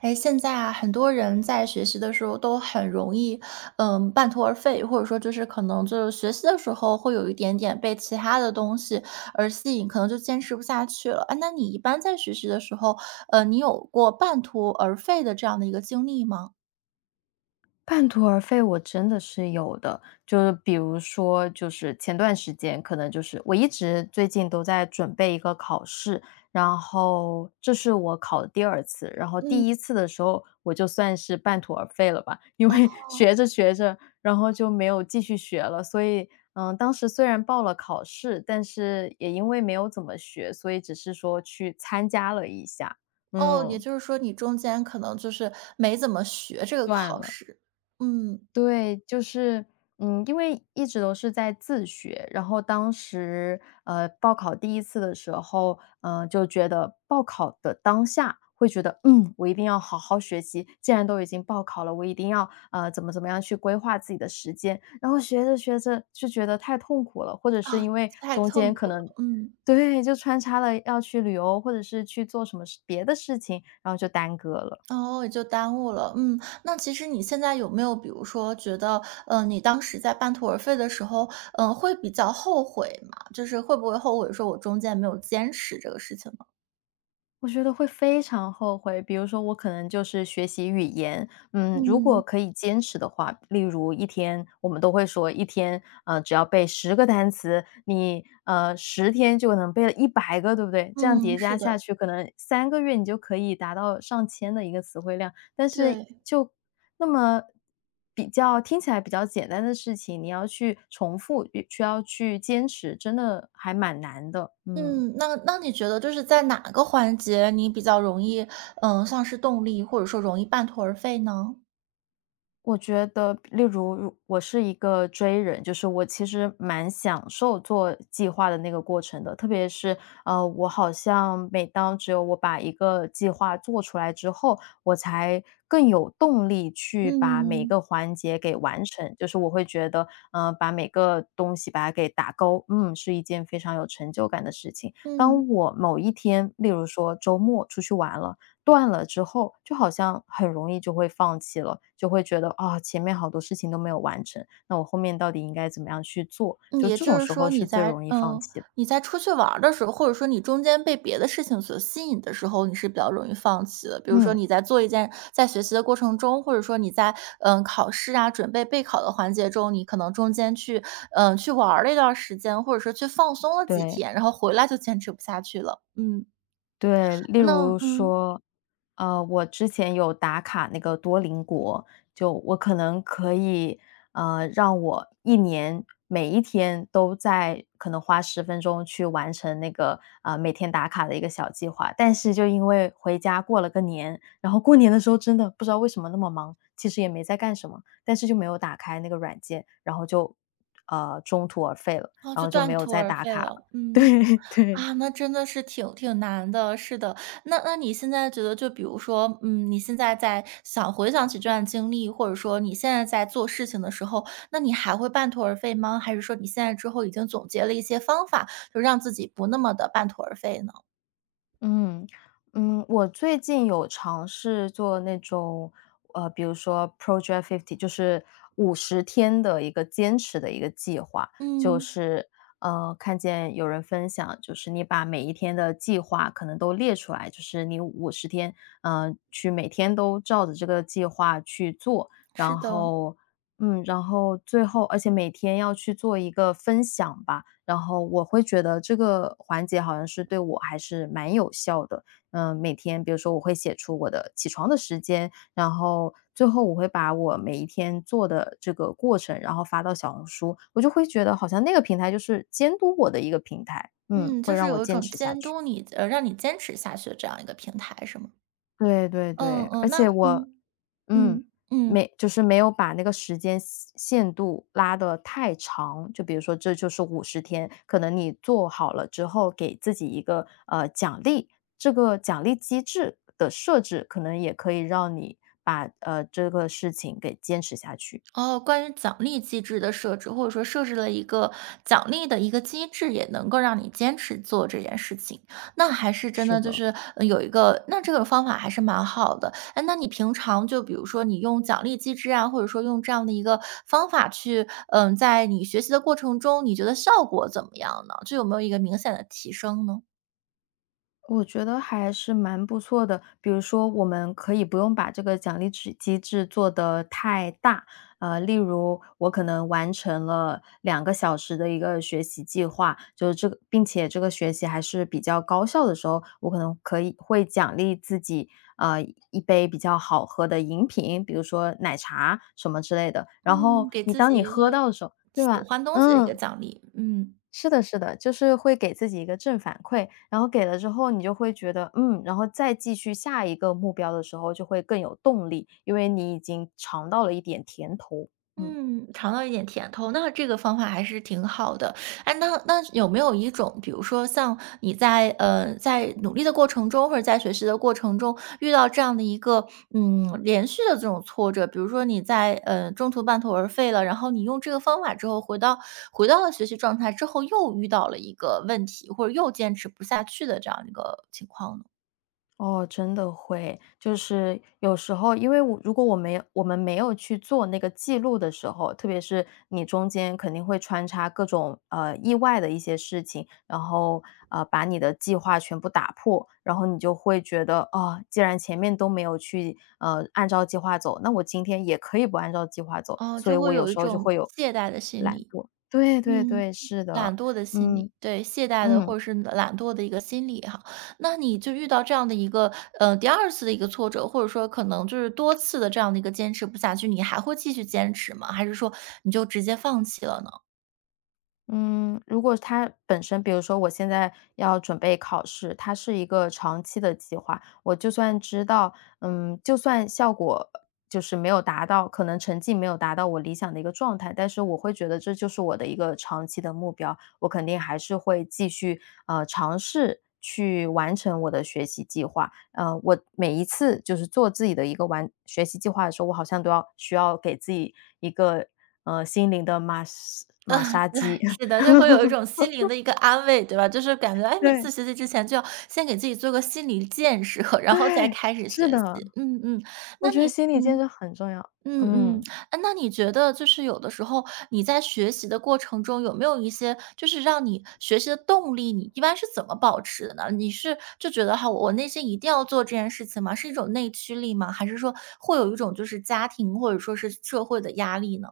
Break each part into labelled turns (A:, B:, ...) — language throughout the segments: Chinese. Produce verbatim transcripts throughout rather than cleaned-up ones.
A: 哎，现在啊，很多人在学习的时候都很容易，嗯，半途而废，或者说就是可能就是学习的时候会有一点点被其他的东西而吸引，可能就坚持不下去了。哎，那你一般在学习的时候，呃，你有过半途而废的这样的一个经历吗？
B: 半途而废我真的是有的，就是比如说，就是前段时间可能就是我一直最近都在准备一个考试。然后这是我考的第二次，然后
A: 嗯。
B: 第一次的时候我就算是半途而废了吧，因
A: 哦
B: 为 学着学着，然后就没有继续学了。所以，嗯，当时虽然报了考试，但是也因为没有怎么学，所以只是说去参加了一下，
A: 哦，也
B: 嗯，
A: 就是说你中间可能就是没怎么学这个
B: 断
A: 考
B: 了。
A: 试，嗯，
B: 对，就是，嗯，因为一直都是在自学，然后当时，呃，报考第一次的时候，嗯，就觉得报考的当下会觉得，嗯，我一定要好好学习。既然都已经报考了，我一定要，呃，怎么怎么样去规划自己的时间。然后学着学着就觉得太痛苦了，或者是
A: 啊，
B: 因为
A: 太
B: 中
A: 痛
B: 间可
A: 苦了，
B: 能
A: 嗯。
B: 对，就穿插了要去旅游，或者是去做什么事别的事情，然后就耽搁了。
A: 哦，也就耽误了。嗯，那其实你现在有没有比如说觉得，呃，你当时在半途而废的时候，嗯，会比较后悔吗？就是会不会后悔说我中间没有坚持这个事情呢？
B: 我觉得会非常后悔，比如说我可能就是学习语言，嗯，如果
A: 嗯。
B: 可以坚持的话，例如一天我们都会说一天，呃，只要背十个单词，你，呃十天就能背了一百个，对不对？这样
A: 嗯，
B: 叠
A: 是
B: 加
A: 的。
B: 下去，可能三个月你就可以达到上千的一个词汇量。但是
A: 对。
B: 就那么比较听起来比较简单的事情，你要去重复，也需要去坚持，真的还蛮难的，嗯。
A: 嗯，那那你觉得就是在哪个环节你比较容易，嗯，丧失动力，或者说容易半途而废呢？
B: 我觉得，例如如我是一个 J 人，就是我其实蛮享受做计划的那个过程的，特别是呃，我好像每当只有我把一个计划做出来之后，我才更有动力去把每一
A: 嗯。
B: 个环节给完成。就是我会觉得，嗯，把每个东西把它给打勾，嗯，是一件非常有成就感的事情。
A: 嗯。
B: 当我某一天，例如说周末出去玩了，断了之后，就好像很容易就会放弃了，就会觉得啊，前面好多事情都没有完成，那我后面到底应该怎么样去做？
A: 嗯
B: 就
A: 也
B: 这
A: 就
B: 种
A: 是
B: 时候
A: 说你
B: 是最
A: 在
B: 容易放
A: 嗯，
B: 弃的。
A: 你在出去玩儿的时候，或者说你中间被别的事情所吸引的时候，你是比较容易放弃的。比如说
B: 嗯，
A: 你在做一件在学习的过程中，或者说你在，嗯，考试啊，准备备考的环节中，你可能中间去，嗯，去玩儿了一段儿时间，或者说去放松了几
B: 对。
A: 天，然后回来就坚持不下去了。嗯，
B: 对，例
A: 那
B: 如
A: 嗯，
B: 说，呃，我之前有打卡那个多邻国，就我可能可以，呃，让我一年每一天都在可能花十分钟去完成那个呃每天打卡的一个小计划。但是就因为回家过了个年，然后过年的时候真的不知道为什么那么忙，其实也没在干什么，但是就没有打开那个软件，然后就呃中途而废了，
A: 哦，
B: 然
A: 就
B: 后就
A: 断
B: 没有
A: 途
B: 再
A: 而
B: 打
A: 废
B: 卡了。
A: 了，嗯。
B: 对对，
A: 啊，那真的是挺挺难的，是的。那那你现在觉得就比如说，嗯，你现在在想回想起这段经历，或者说你现在在做事情的时候，那你还会半途而废吗？还是说你现在之后已经总结了一些方法，就让自己不那么的半途而废呢？
B: 嗯，嗯，我最近有尝试做那种，呃，比如说 Project Fifty，就是五十天的一个坚持的一个计划。就
A: 嗯，
B: 是，呃，看见有人分享，就是你把每一天的计划可能都列出来，就是你五十天，嗯，去每天都照着这个计划去做。
A: 是
B: 然
A: 的。
B: 后嗯，然后最后而且每天要去做一个分享吧，然后我会觉得这个环节好像是对我还是蛮有效的。嗯，每天比如说我会写出我的起床的时间，然后最后我会把我每一天做的这个过程，然后发到小红书，我就会觉得好像那个平台就是监督我的一个平台，嗯，
A: 嗯，
B: 会
A: 就是
B: 让我
A: 有一
B: 坚
A: 种
B: 持下
A: 监
B: 去。
A: 督你，呃，让你坚持下去的这样一个平台是吗？
B: 对对
A: 嗯
B: 对，
A: 嗯，
B: 而
A: 那
B: 且我
A: 嗯，
B: 嗯，
A: 嗯，嗯。
B: 没就是没有把那个时间限限度拉的太长，就比如说这就是五十天，可能你做好了之后给自己一个，呃，奖励，这个奖励机制的设置可能也可以让你把，呃，这个事情给坚持下去。
A: 哦，关于奖励机制的设置，或者说设置了一个奖励的一个机制，也能够让你坚持做这件事情，那还是真
B: 是
A: 的就
B: 的。
A: 是呃有一个，那这个方法还是蛮好的。哎，那你平常就比如说你用奖励机制啊，或者说用这样的一个方法去，嗯，在你学习的过程中，你觉得效果怎么样呢？就有没有一个明显的提升呢？
B: 我觉得还是蛮不错的，比如说我们可以不用把这个奖励制机制做得太大，呃，例如我可能完成了两个小时的一个学习计划，就是这个，并且这个学习还是比较高效的时候，我可能可以会奖励自己，呃，一杯比较好喝的饮品，比如说奶茶什么之类的。然
A: 嗯，
B: 后
A: 给
B: 你
A: 自
B: 当
A: 己
B: 你
A: 一
B: 喝
A: 个
B: 到的时候，对
A: 喜
B: 吧？
A: 欢东西的一个
B: 嗯。
A: 奖励，嗯。
B: 是的，是的，就是会给自己一个正反馈，然后给了之后，你就会觉得，嗯，然后再继续下一个目标的时候，就会更有动力，因为你已经尝到了一点甜头，嗯。
A: 嗯，尝到一点甜头，那这个方法还是挺好的。哎，那那有没有一种，比如说像你在呃在努力的过程中，或者在学习的过程中，遇到这样的一个嗯连续的这种挫折，比如说你在呃中途半途而废了，然后你用这个方法之后回到回到了学习状态之后，又遇到了一个问题，或者又坚持不下去的这样一个情况呢？
B: 哦，真的会。就是有时候，因为我如果我没有我们没有去做那个记录的时候，特别是你中间肯定会穿插各种，呃，意外的一些事情，然后，呃，把你的计划全部打破，然后你就会觉得，啊，既然前面都没有去，呃，按照计划走，那我今天也可以不按照计划走，
A: 哦，
B: 所
A: 就
B: 以
A: 会
B: 我有
A: 有一
B: 时候就
A: 种
B: 会有
A: 懈怠的心
B: 懒
A: 理。
B: 惰。对对
A: 嗯，
B: 对，是的，
A: 懒惰的心理，
B: 嗯，
A: 对，懈怠的或
B: 嗯。
A: 者是懒惰的一个心理哈。那你就遇到这样的一个，呃，第二次的一个挫折，或者说可能就是多次的这样的一个坚持不下去，你还会继续坚持吗？还是说你就直接放弃了呢？
B: 嗯，如果它本身比如说我现在要准备考试，它是一个长期的计划，我就算知道，嗯，就算效果就是没有达到，可能成绩没有达到我理想的一个状态，但是我会觉得这就是我的一个长期的目标，我肯定还是会继续，呃，尝试去完成我的学习计划。呃，我每一次就是做自己的一个完学习计划的时候，我好像都要需要给自己一个，呃，心灵的马杀马
A: 嗯，
B: 杀
A: 对，
B: 鸡。
A: 是的，就会有一种心灵的一个安慰，对吧？就是感觉，哎，每次
B: 对，
A: 学习之前就要先给自己做个心理建设，然后再
B: 对，
A: 开始
B: 是
A: 学
B: 的，
A: 习。嗯嗯，
B: 我
A: 那
B: 觉得
A: 你
B: 心理建设很重要。
A: 嗯嗯，
B: 嗯，
A: 哎，那你觉得就是有的时候你在学习的过程中，有没有一些就是让你学习的动力，你一般是怎么保持的呢？你是就觉得哈，我内心一定要做这件事情吗？是一种内驱力吗？还是说会有一种就是家庭或者说是社会的压力呢？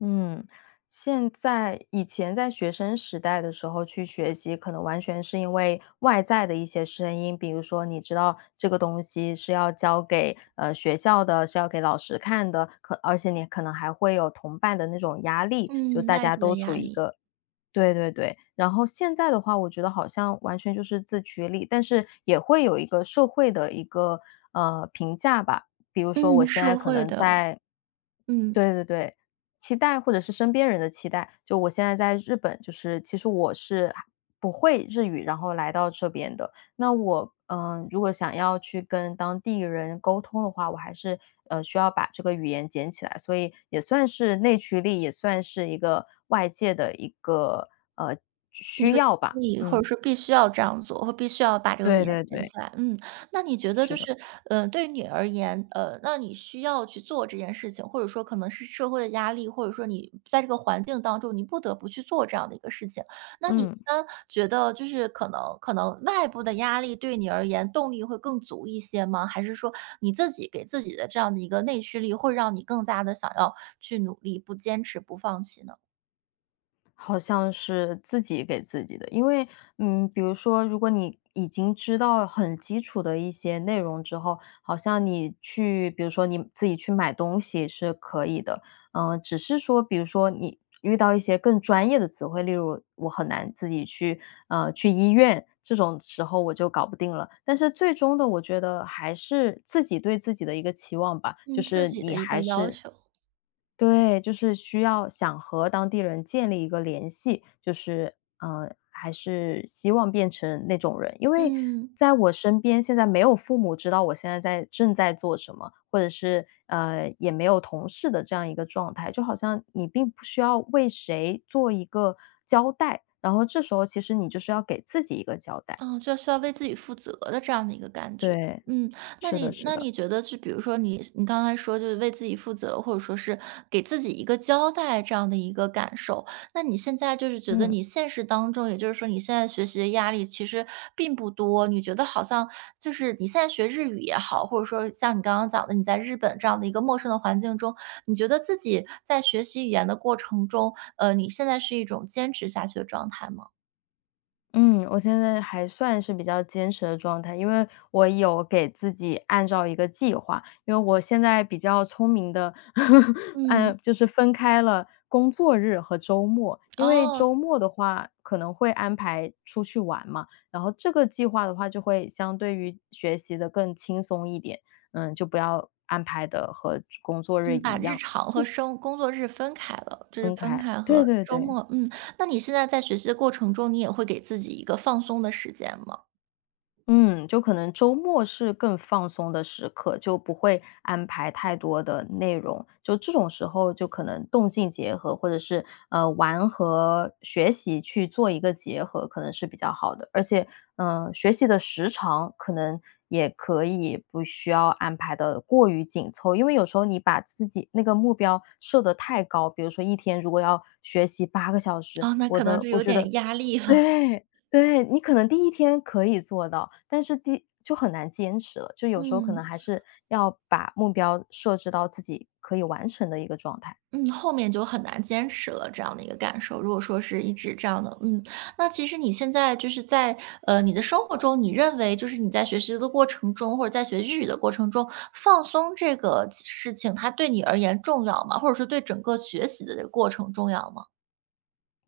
B: 嗯，现在以前在学生时代的时候去学习，可能完全是因为外在的一些声音，比如说你知道这个东西是要交给，呃，学校的，是要给老师看的，可而且你可能还会有同伴的那种压力，就
A: 嗯，
B: 大
A: 外
B: 家
A: 界的
B: 都处
A: 压
B: 于一
A: 力，
B: 个对对对，然后现在的话，我觉得好像完全就是自驱力，但是也会有一个社会的一个，呃，评价吧。比如说我
A: 嗯，
B: 现在
A: 社
B: 可
A: 会
B: 能
A: 的，
B: 在
A: 嗯。
B: 对对对，期待或者是身边人的期待。就我现在在日本，就是其实我是不会日语，然后来到这边的。那我嗯、呃如果想要去跟当地人沟通的话，我还是呃需要把这个语言捡起来，所以也算是内驱力，也算是一个外界的一个呃
A: 一
B: 需
A: 个
B: 要
A: 经
B: 吧。
A: 历或者
B: 嗯，
A: 说必须要这样做，或必须要把这个语
B: 对
A: 言
B: 对
A: 捡
B: 对，
A: 起来。嗯，那你觉得就
B: 是的，
A: 是，呃，对于你而言，呃，那你需要去做这件事情，或者说可能是社会的压力，或者说你在这个环境当中，你不得不去做这样的一个事情。那你一
B: 嗯。
A: 般觉得就是可能可能外部的压力对你而言动力会更足一些吗？还是说你自己给自己的这样的一个内驱力，会让你更加的想要去努力、不坚持、不放弃呢？
B: 好像是自己给自己的，因为，嗯，比如说，如果你已经知道很基础的一些内容之后，好像你去，比如说你自己去买东西是可以的，嗯、只是说，比如说你遇到一些更专业的词汇，例如我很难自己去，呃，去医院这种时候我就搞不定了。但是最终的，我觉得还是自己对自己的一个期望吧，就
A: 嗯，自
B: 是
A: 己的
B: 你
A: 一个
B: 还
A: 要
B: 是
A: 求。
B: 对，就是需要想和当地人建立一个联系，就是，呃，还是希望变成那种人。因为
A: 嗯。
B: 在我身边，现在没有父母知道我现在在正在做什么，或者是，呃，也没有同事的这样一个状态，就好像你并不需要为谁做一个交代，然后这时候其实你就是要给自己一个交代。
A: 嗯，就需要为自己负责的这样的一个感觉。
B: 对，
A: 嗯，那
B: 是的
A: 你
B: 是
A: 那你
B: 的，
A: 觉得就比如说你你刚才说就是为自己负责，或者说是给自己一个交代这样的一个感受，那你现在就是觉得
B: 嗯。
A: 你现实当中，也就是说你现在学习的压力其实并不多，你觉得好像就是你现在学日语也好，或者说像你刚刚讲的你在日本这样的一个陌生的环境中，你觉得自己在学习语言的过程中，呃，你现在是一种坚持下去的状态吗？
B: 嗯，我现在还算是比较坚持的状态，因为我有给自己按照一个计划，因为我现在比较聪明的，
A: 嗯。
B: 按就是分开了工作日和周末。因为
A: 哦，
B: 周末的话可能会安排出去玩嘛，然后这个计划的话就会相对于学习的更轻松一点，嗯，就不要安排的和工作日
A: 嗯，把
B: 一
A: 日
B: 样，
A: 常和生工作日分开了，就是
B: 分
A: 分
B: 开。
A: 开
B: 对
A: 和
B: 对
A: 周
B: 对。
A: 末。嗯，那你现在在学习的过程中，你也会给自己一个放松的时间吗？
B: 嗯，就可能周末是更放松的时刻，就不会安排太多的内容。就这种时候，就可能动静结合，或者是呃玩和学习去做一个结合，可能是比较好的。而且，嗯、学习的时长可能也可以不需要安排的过于紧凑，因为有时候你把自己那个目标设得太高，比如说一天如果要学习八个小时，
A: 啊，那
B: 我
A: 可能
B: 的
A: 就
B: 我
A: 有
B: 觉得
A: 点压力了。
B: 对，对，你可能第一天可以做到，但是第就很难坚持了，就有时候可
A: 嗯
B: 能还是要把目标设置到自己可以完成的一个状态。
A: 嗯，后面就很难坚持了，这样的一个感受。如果说是一直这样的，嗯，那其实你现在就是在呃你的生活中，你认为就是你在学习的过程中，或者在学日语的过程中，放松这个事情，它对你而言重要吗？或者是对整个学习的这个过程重要吗？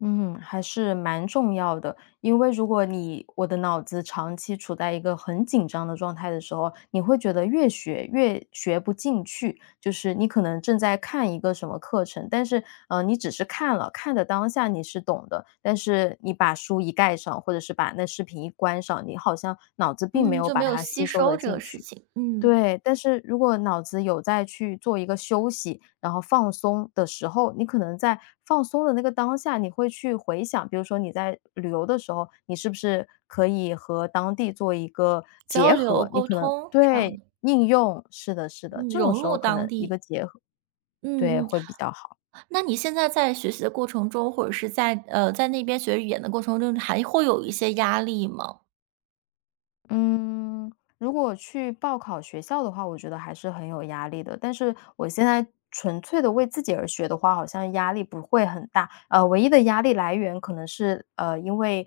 B: 嗯，还是蛮重要的。因为如果你我的脑子长期处在一个很紧张的状态的时候，你会觉得越学越学不进去。就是你可能正在看一个什么课程，但是呃，你只是看了，看的当下你是懂的，但是你把书一盖上，或者是把那视频一关上，你好像脑子并没
A: 嗯，
B: 有
A: 就没
B: 把
A: 有
B: 它
A: 吸
B: 吸收
A: 收
B: 的
A: 这个
B: 进
A: 事
B: 去。
A: 情，嗯，
B: 对，但是如果脑子有在去做一个休息，然后放松的时候，你可能在放松的那个当下，你会去回想，比如说你在旅游的时候，你是不是可以和当地做一个
A: 交
B: 结
A: 流
B: 合？你
A: 沟
B: 可能
A: 通这样
B: 对，
A: 的，
B: 应用，是的是的，
A: 嗯，
B: 这种
A: 融
B: 时
A: 入
B: 候可
A: 当
B: 能一
A: 地，
B: 个结合对，
A: 嗯嗯。
B: 会比较好。
A: 那你现在在学习的过程中，或者是在呃在那边学语言的过程中，还会有一些压力吗？
B: 嗯，如果去报考学校的话，我觉得还是很有压力的。但是我现在纯粹的为自己而学的话，好像压力不会很大。呃，唯一的压力来源可能是呃，因为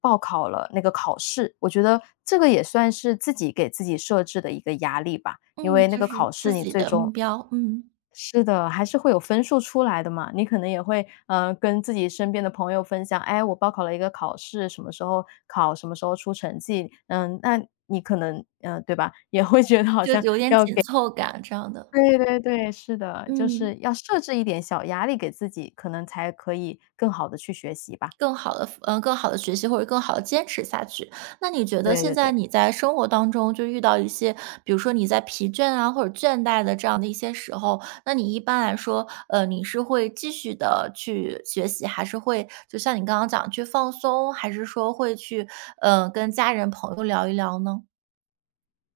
B: 报考了那个考试，我觉得这个也算是自己给自己设置的一个压力吧。因
A: 嗯，
B: 为那
A: 就
B: 个
A: 是
B: 考
A: 自
B: 试，你
A: 己
B: 最
A: 的目
B: 终
A: 标，嗯，
B: 是的，还是会有分数出来的嘛。你可能也会，呃，跟自己身边的朋友分享，哎，我报考了一个考试，什么时候考，什么时候出成绩。嗯，那你可能，呃，对吧，也会觉得好
A: 就
B: 像
A: 有点
B: 要
A: 紧
B: 给
A: 凑感这样 的，
B: 对对对，是的，就
A: 嗯。
B: 是要设置一点小压力给自己，可能才可以更好的去学习吧。
A: 更好的，嗯，更好的学习或者更好的坚持下去。那你觉得
B: 对
A: 现
B: 对
A: 在
B: 对。
A: 你在生活当中就遇到一些，比如说你在疲倦啊，或者倦怠的这样的一些时候，那你一般来说，呃，你是会继续的去学习，还是会就像你刚刚讲去放松，还是说会去，呃，跟家人朋友聊一聊呢？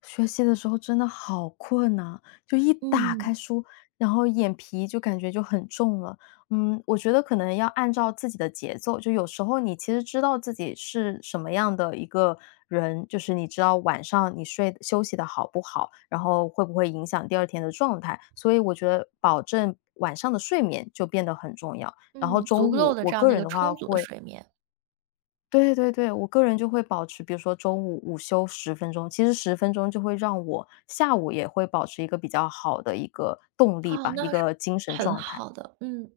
B: 学习的时候真的好困呐，就一打开
A: 嗯，
B: 书，然后眼皮就感觉就很重了。嗯，我觉得可能要按照自己的节奏，就有时候你其实知道自己是什么样的一个人，就是你知道晚上你睡休息的好不好，然后会不会影响第二天的状态，所以我觉得保证晚上的睡眠就变得很重要。然后
A: 嗯，足
B: 中
A: 够
B: 午，
A: 的
B: 我
A: 这样
B: 个
A: 的一
B: 人
A: 个
B: 的话
A: 充足的
B: 会
A: 睡眠，
B: 对对对，我个人就会保持，比如说中午午休十分钟，其实十分钟就会让我下午也会保持一个比较好的一个动力
A: 哦，
B: 吧，一
A: 那是
B: 个精神
A: 很
B: 状态。
A: 好的，嗯。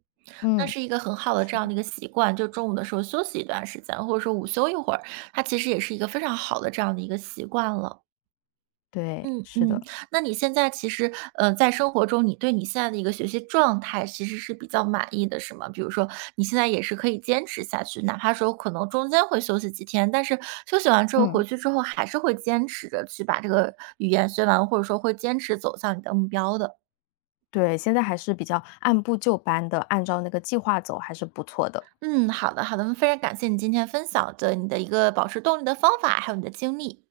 A: 那
B: 嗯，
A: 是一个很好的这
B: 是
A: 样
B: 的，
A: 的一个习惯，就中午的时候休息一段时间，或者说午休一会儿，它其实也是一个非常好的这样的一个习惯了。
B: 对，
A: 嗯
B: 是
A: 嗯，
B: 的，
A: 那你现在其实，呃，在生活中，你对你现在的一个学习状态其实是比较满意的，是吗？比如说，你现在也是可以坚持下去，哪怕说可能中间会休息几天，但是休息完之后回
B: 嗯，
A: 去之后，还是会坚持着去把这个语言学完，或者说会坚持走向你的目标的。
B: 对，现在还是比较按部就班的，按照那个计划走，还是不错的。
A: 嗯，好的好的，非常感谢你今天分享的你的一个保持动力的方法，还有你的经历。